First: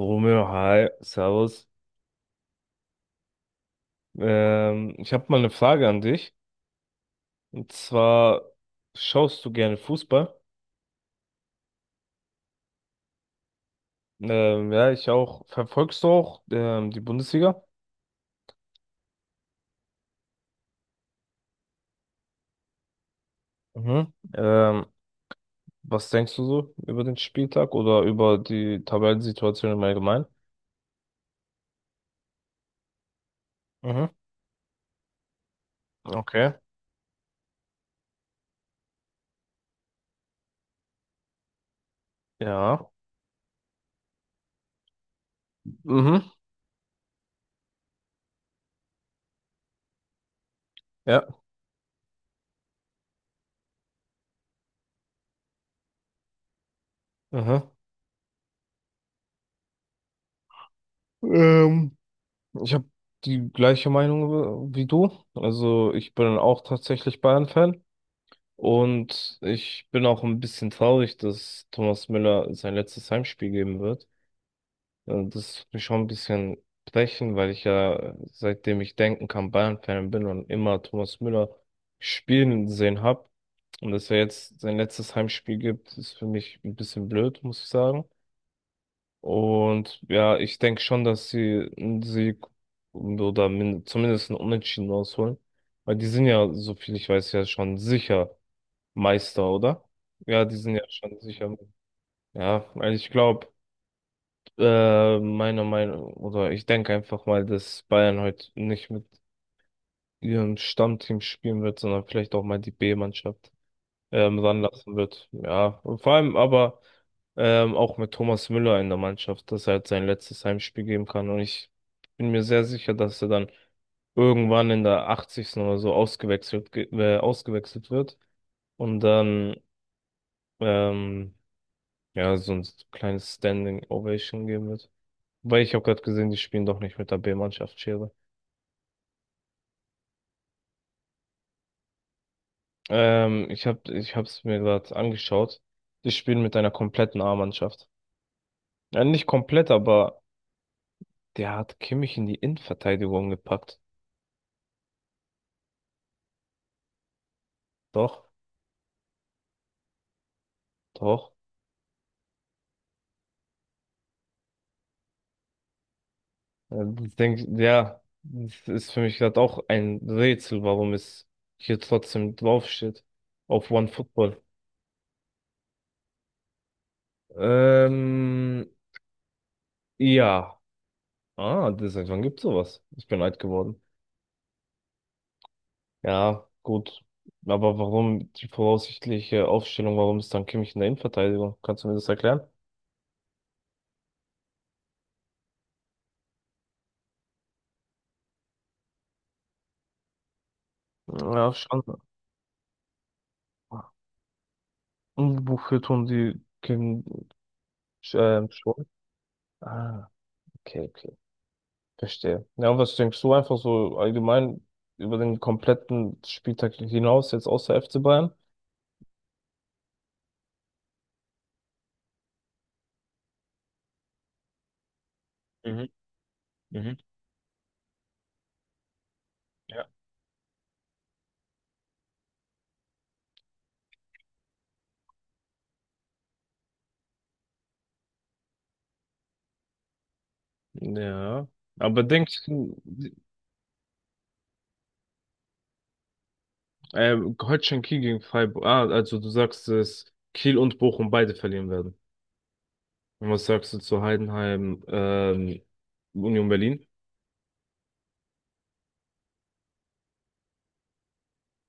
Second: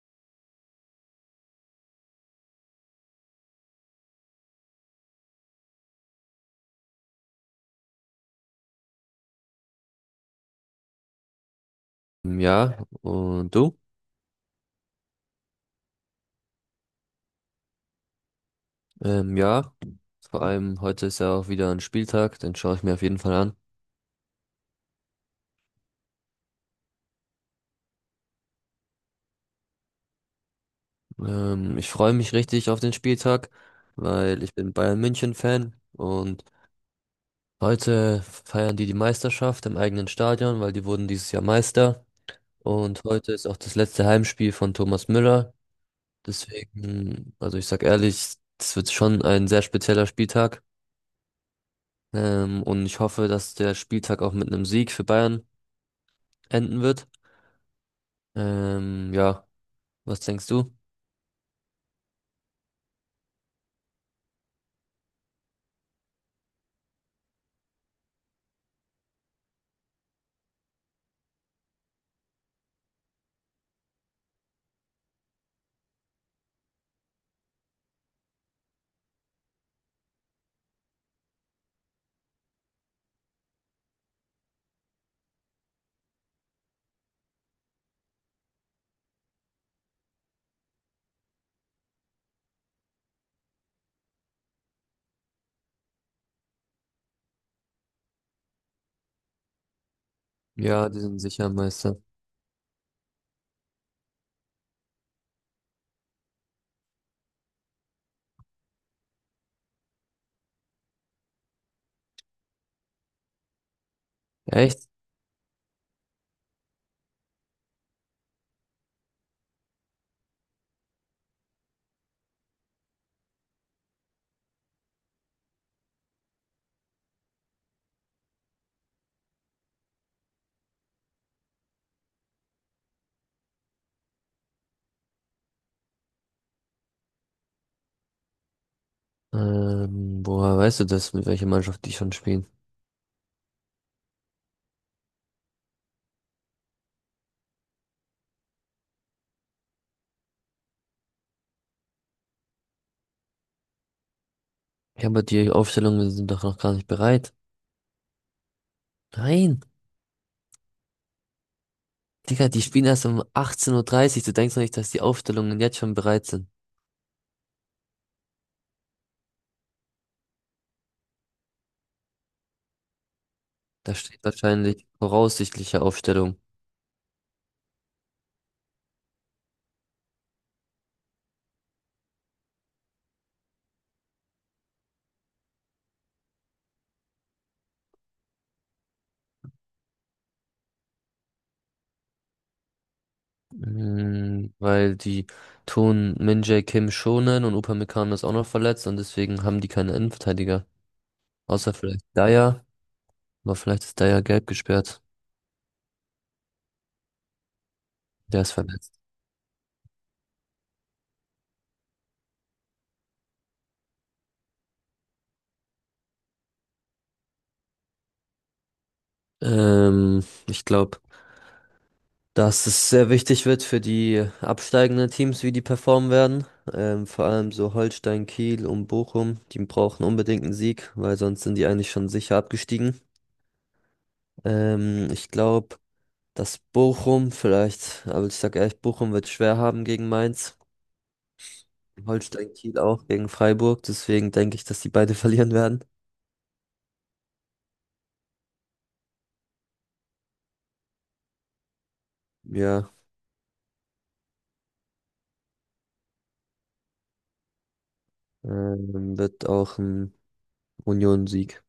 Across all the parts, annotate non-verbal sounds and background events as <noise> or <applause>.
Romeo, hi, servus. Ich habe mal eine Frage an dich. Und zwar, schaust du gerne Fußball? Ja, und du? Ja, ich auch. Verfolgst du auch die Bundesliga? Ja, vor allem heute ist ja auch wieder ein Spieltag, den schaue ich mir auf jeden Fall an. Mhm. Was denkst du so über den Spieltag oder über die Tabellensituation im Allgemeinen? Ich freue mich richtig auf den Spieltag, Mhm. weil ich bin Bayern München-Fan und Okay. heute feiern die Meisterschaft im eigenen Stadion, weil die wurden dieses Jahr Meister. Ja. Und heute ist auch das letzte Heimspiel von Thomas Müller. Mhm. Deswegen, also ich sag ehrlich, es wird schon ein sehr spezieller Spieltag. Ja. Und ich hoffe, dass der Spieltag auch mit einem Sieg für Bayern enden wird. Mhm. Ja, was denkst du? Ähm, ich habe die gleiche Meinung wie du. Also ich bin auch tatsächlich Bayern-Fan. Und ich bin auch ein bisschen traurig, dass Thomas Müller sein letztes Heimspiel geben wird. Das tut mich schon ein bisschen brechen, weil ich ja, seitdem ich denken kann, Bayern-Fan bin und immer Thomas Müller spielen sehen habe. Und dass er jetzt sein letztes Heimspiel gibt, ist für mich ein bisschen blöd, muss ich sagen. Und ja, ich denke schon, dass sie einen Sieg oder zumindest einen Unentschieden rausholen. Weil die sind ja, so viel ich weiß, ja schon sicher Meister, oder? Ja, die sind ja Ja, mhm, die schon sind sicher sicher. Meister. Ja, also ich glaube, meiner Meinung, oder ich denke einfach mal, dass Bayern heute nicht mit ihrem Stammteam spielen wird, sondern vielleicht auch mal die B-Mannschaft Echt? ranlassen wird. Ja, und vor allem aber auch mit Thomas Müller in der Mannschaft, dass er halt sein letztes Heimspiel geben kann. Und ich bin mir sehr sicher, dass er dann irgendwann in der 80. oder so ausgewechselt, ausgewechselt wird. Und dann ähm, Ja, so ein kleines Standing Ovation geben wird. Weil ich habe gerade gesehen, die spielen doch nicht mit der B-Mannschaft Schere. Woher weißt du das, mit welcher Mannschaft die schon spielen? Ich hab's mir gerade angeschaut. Die spielen mit einer kompletten A-Mannschaft. Ja, nicht komplett, aber der hat Kimmich in die Innenverteidigung gepackt. Ja, aber die Aufstellungen sind doch noch gar nicht bereit. Doch, Nein, doch. Digga, die spielen erst um 18:30 Uhr. Dreißig. Du denkst doch nicht, dass die Aufstellungen jetzt schon bereit sind. Ich denke ja, das ist für mich gerade auch ein Rätsel, warum es hier trotzdem draufsteht. Auf Da steht OneFootball. wahrscheinlich voraussichtliche Aufstellung. Ähm, ja. Ah, das, seit wann gibt's sowas? Ich bin alt geworden. Ja, gut. Aber warum die voraussichtliche Aufstellung, warum ist dann Kimmich in der Innenverteidigung? Kannst du mir das erklären? Mhm, weil die tun Min-Jae Kim schonen und Upamecano ist auch noch verletzt und deswegen haben die keine Innenverteidiger. Ja, Außer schon. vielleicht Dyer, aber vielleicht ist Dyer gelb gesperrt. Und wofür tun die Kim Der ist schon? verletzt. Ah, okay, okay. Verstehe. Ja, und was denkst du einfach so allgemein über den kompletten Spieltag hinaus, jetzt außer FC Bayern? Ähm, Ich glaube, dass es sehr wichtig wird für die absteigenden Teams, wie die Mhm. performen werden. Mhm. Vor allem so Holstein, Kiel und Bochum, die Ja. brauchen unbedingt einen Sieg, weil sonst sind die eigentlich schon sicher abgestiegen. Ich glaube, dass Bochum vielleicht, aber ich sag ehrlich, Bochum wird schwer haben gegen Mainz. Ja. Aber denkst Holstein, Kiel du, auch gegen Freiburg. Deswegen denke ich, dass die beide <laughs> verlieren werden. Holstein Kiel gegen Freiburg, ah, also du sagst, dass Kiel und Bochum beide verlieren werden. Ja, Und was sagst du zu Heidenheim, Union Berlin? Wird auch ein Union-Sieg,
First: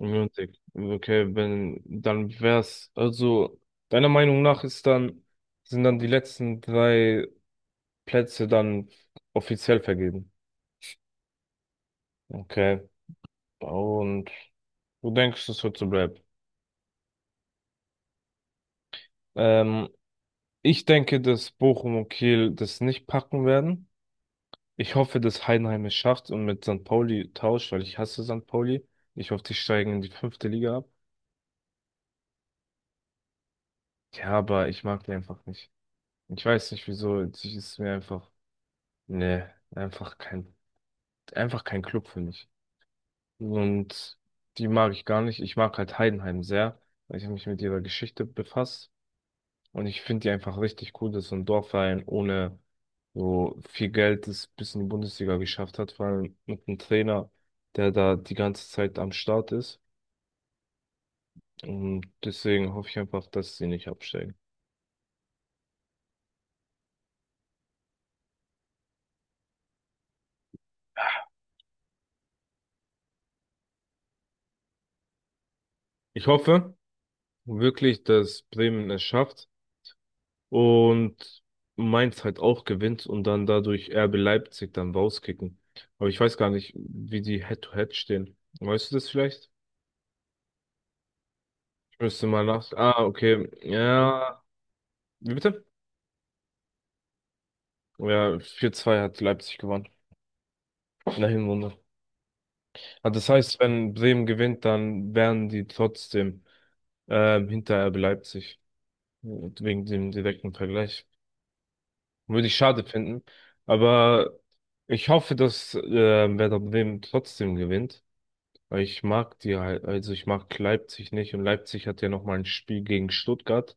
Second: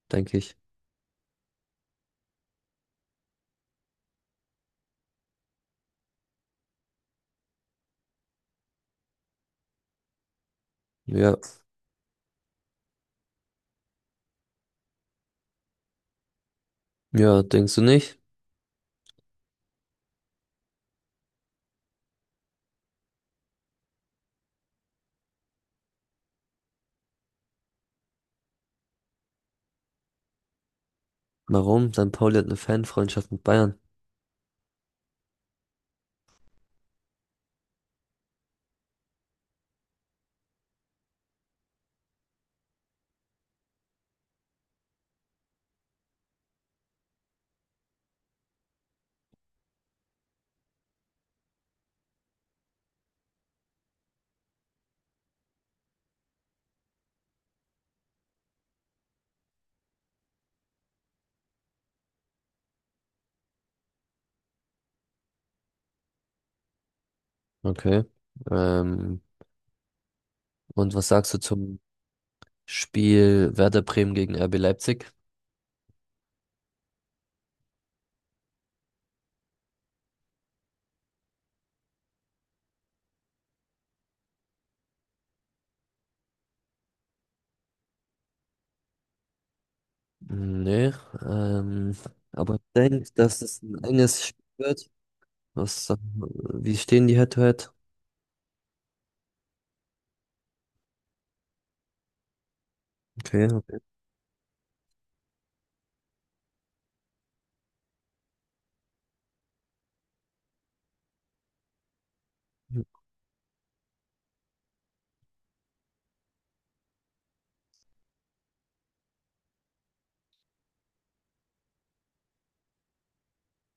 Union denke Sieg. ich. Okay, wenn, dann wär's, also, deiner Meinung nach ist dann, sind dann die letzten drei Plätze dann offiziell vergeben. Ja, Okay. Und du denkst, das wird so bleiben. ja, denkst du nicht? Ähm, ich denke, dass Bochum und Kiel das nicht packen werden. Ich hoffe, dass Heidenheim es schafft und mit St. Pauli tauscht, weil ich hasse St. Pauli. Ich hoffe, die steigen in die fünfte Liga ab. Warum? St. Pauli hat eine Fanfreundschaft mit Bayern. Ja, aber ich mag die einfach nicht. Ich weiß nicht wieso, es ist mir einfach, ne, einfach kein Club für mich. Und die mag ich gar nicht. Ich mag halt Heidenheim sehr, weil ich habe mich mit ihrer Geschichte befasst. Und ich finde die einfach richtig cool, dass so ein Dorfverein ohne so viel Geld es bis in die Bundesliga geschafft hat, vor allem mit einem Trainer, der da die ganze Zeit am Start ist. Und deswegen hoffe ich einfach, dass sie nicht absteigen. Okay. Ähm, und was sagst du zum Spiel Werder Bremen gegen RB Leipzig? Ich hoffe wirklich, dass Bremen es schafft und Mainz halt auch gewinnt und dann dadurch RB Leipzig dann rauskicken. Aber ich weiß gar nicht, wie die Head-to-Head stehen. Weißt du das vielleicht? Nee, ähm, Ich müsste mal aber ich nach. Ah, denke, dass okay. es ein enges Ja. Spiel wird. Wie bitte? Was, wie stehen die Head-to-Head? Ja, 4-2 hat Leipzig gewonnen. In der Hinrunde. Ah, das Okay, heißt, okay. wenn Bremen gewinnt, dann wären die trotzdem hinter RB Leipzig. Und wegen dem direkten Vergleich. Würde ich schade finden. Aber ich hoffe, dass Werder Bremen trotzdem gewinnt. Weil ich mag die halt, also ich mag Leipzig nicht und Leipzig hat ja nochmal ein Spiel gegen Stuttgart.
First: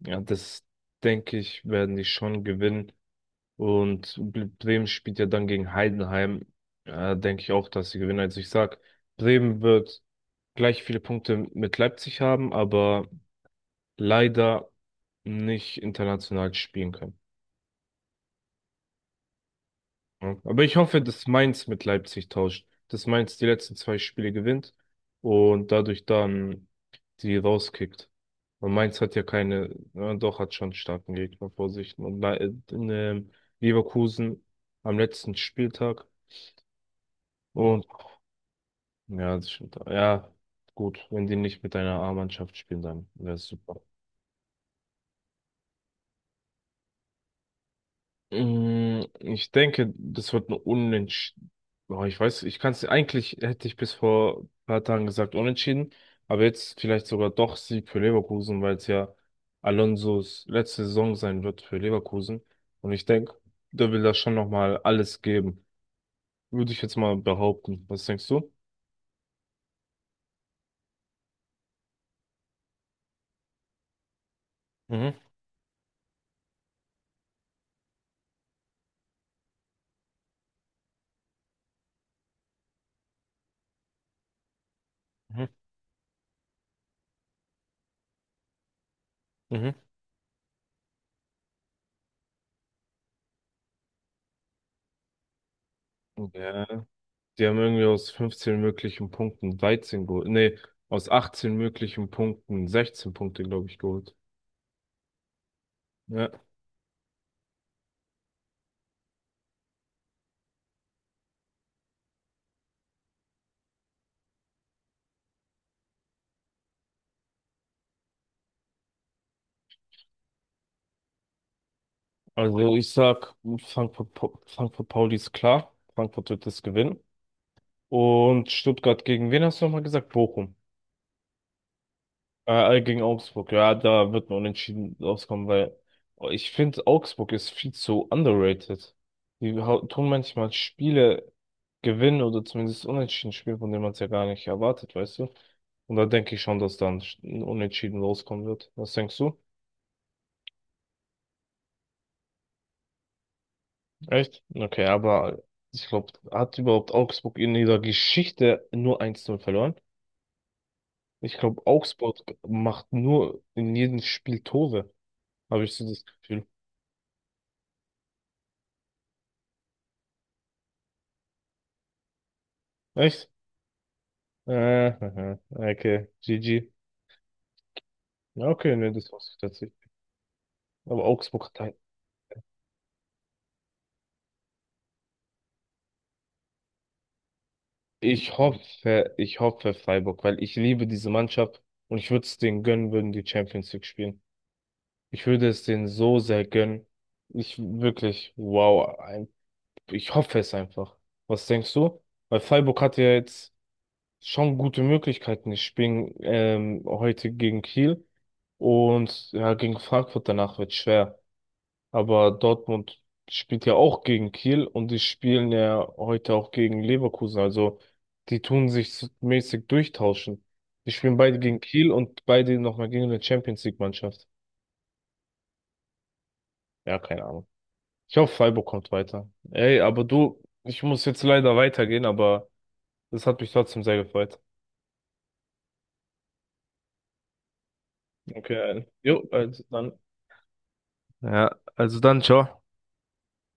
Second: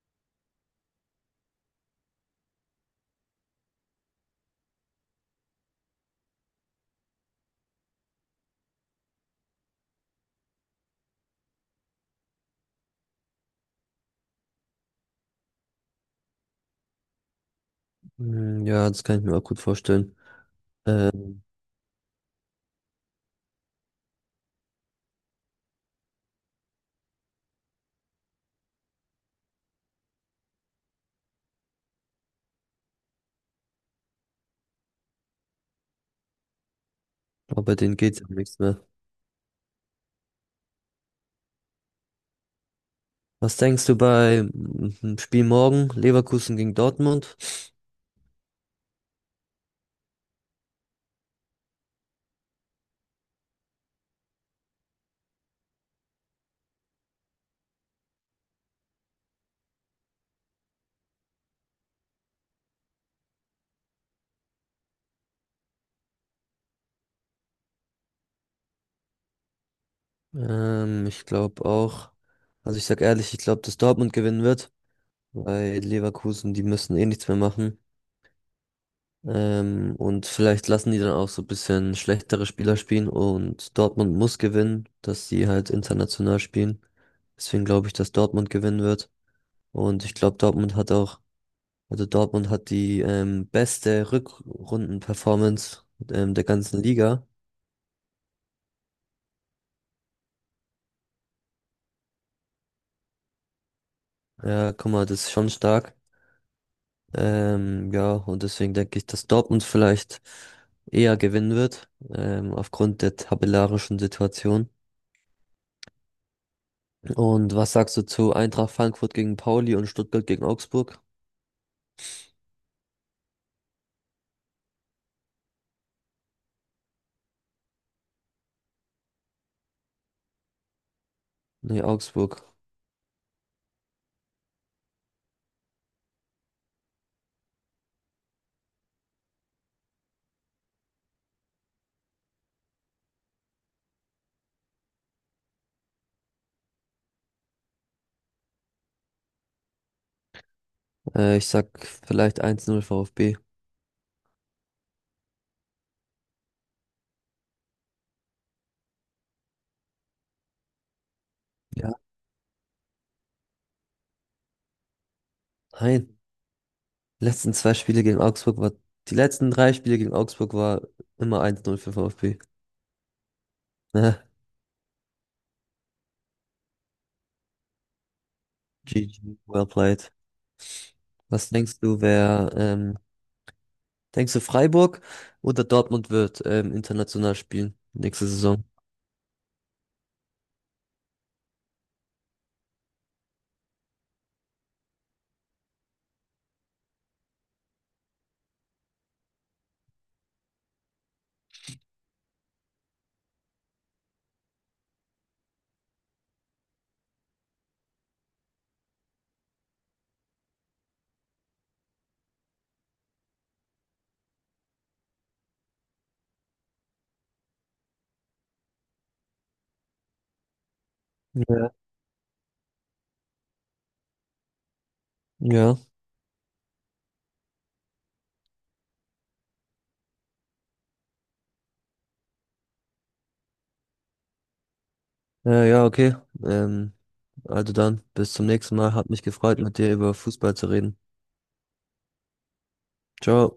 Ja, das denke ich, werden die schon gewinnen. Und Bremen spielt ja dann gegen Heidenheim. Ja, denke ich auch, dass sie gewinnen. Also ich sag, Bremen wird gleich viele Punkte mit Leipzig haben, aber leider nicht international spielen können. Hm, ja, das kann ich mir auch gut vorstellen. Ja. Aber ich hoffe, dass Ähm, Mainz mit Leipzig tauscht, dass Mainz die letzten zwei Spiele gewinnt und dadurch dann die rauskickt. Und Mainz hat ja keine, ja, doch hat schon starken Gegner vor sich. Und äh, Leverkusen am letzten Spieltag. aber Und denen geht's ja um nichts mehr. ja, das stimmt. Ja, gut, wenn die nicht mit einer A-Mannschaft spielen, dann wäre es Was super. denkst du bei dem Spiel morgen? Leverkusen gegen Dortmund? Ich denke, das wird ein Unentschieden. Oh, ich weiß, ich kann es eigentlich, hätte ich bis vor ein paar Tagen gesagt, unentschieden, aber jetzt vielleicht sogar doch Sieg für Leverkusen, weil es ja Alonsos letzte Saison sein wird für Leverkusen. Und ich denke, der will da schon nochmal alles geben. Würde ich jetzt mal behaupten. Was denkst du? Ich glaube auch, also ich sag ehrlich, ich glaube, dass Dortmund gewinnen wird, Mhm, weil Leverkusen, die müssen eh nichts mehr machen. Und vielleicht lassen die dann auch so ein bisschen schlechtere Spieler spielen und Dortmund muss gewinnen, dass mhm, sie halt international spielen. Deswegen glaube ich, dass Dortmund gewinnen wird. mhm. Und ich glaube, Dortmund hat auch, also Dortmund hat die beste Rückrunden-Performance der Ja, ganzen Liga. die haben irgendwie aus 15 möglichen Punkten 13 geholt. Nee, aus 18 möglichen Punkten 16 Punkte, glaube ich, geholt. Ja, guck mal, das ist schon stark. Ja. Ja, und deswegen denke ich, dass Dortmund vielleicht eher gewinnen wird, aufgrund der tabellarischen Situation. Und was sagst du zu Eintracht Frankfurt gegen Pauli und Stuttgart gegen Augsburg? Also ich sag, Frankfurt Pauli ist klar. Frankfurt wird das gewinnen. Und Stuttgart gegen wen hast du nochmal gesagt? Bochum. Nee, Augsburg. Gegen Augsburg. Ja, da wird ein Unentschieden rauskommen, weil ich finde, Augsburg ist viel zu underrated. Die tun manchmal Spiele gewinnen oder zumindest Unentschieden spielen, von denen man es ja gar nicht erwartet, weißt du? Und da denke ich schon, dass dann ein Unentschieden rauskommen wird. Was denkst du? Ich sag vielleicht 1:0 VfB. Echt? Okay, aber ich glaube, hat überhaupt Augsburg in ihrer Geschichte nur eins 0 verloren? Ich glaube, Ja. Augsburg macht nur in jedem Spiel Tore, habe ich so das Nein, Gefühl. die letzten zwei Spiele gegen Augsburg war, die letzten drei Spiele gegen Augsburg war immer 1:0 für VfB. <laughs> Echt? Ne? Äh, aha, okay, GG. Ja, okay, ne, das war's GG, well tatsächlich. played. Aber Augsburg Was hat halt, denkst du, wer denkst du, Freiburg oder Dortmund wird international spielen nächste ich Saison? hoffe, ich hoffe Freiburg, weil ich liebe diese Mannschaft und ich würde es denen gönnen, würden die Champions League spielen. Ich würde es denen so sehr gönnen. Ich wirklich, wow. Ich hoffe es einfach. Was denkst du? Weil Freiburg hatte ja jetzt schon gute Möglichkeiten. Die spielen heute gegen Kiel und ja, gegen Frankfurt danach wird schwer. Aber Dortmund spielt ja auch gegen Kiel und die spielen ja heute auch gegen Leverkusen. Also die tun sich so mäßig durchtauschen. Die spielen beide gegen Ja. Kiel und beide nochmal gegen eine Champions League Mannschaft. Ja, Ja, keine Ahnung. Ich hoffe, Freiburg kommt weiter. Ey, aber du, ich muss jetzt leider weitergehen, aber das hat mich trotzdem sehr gefreut. ja, ja, okay. Ähm, also dann, bis zum Okay, nächsten also, Mal. Hat mich jo, gefreut, also mit dir dann. über Fußball zu reden. Ja, also dann, ciao. Ciao.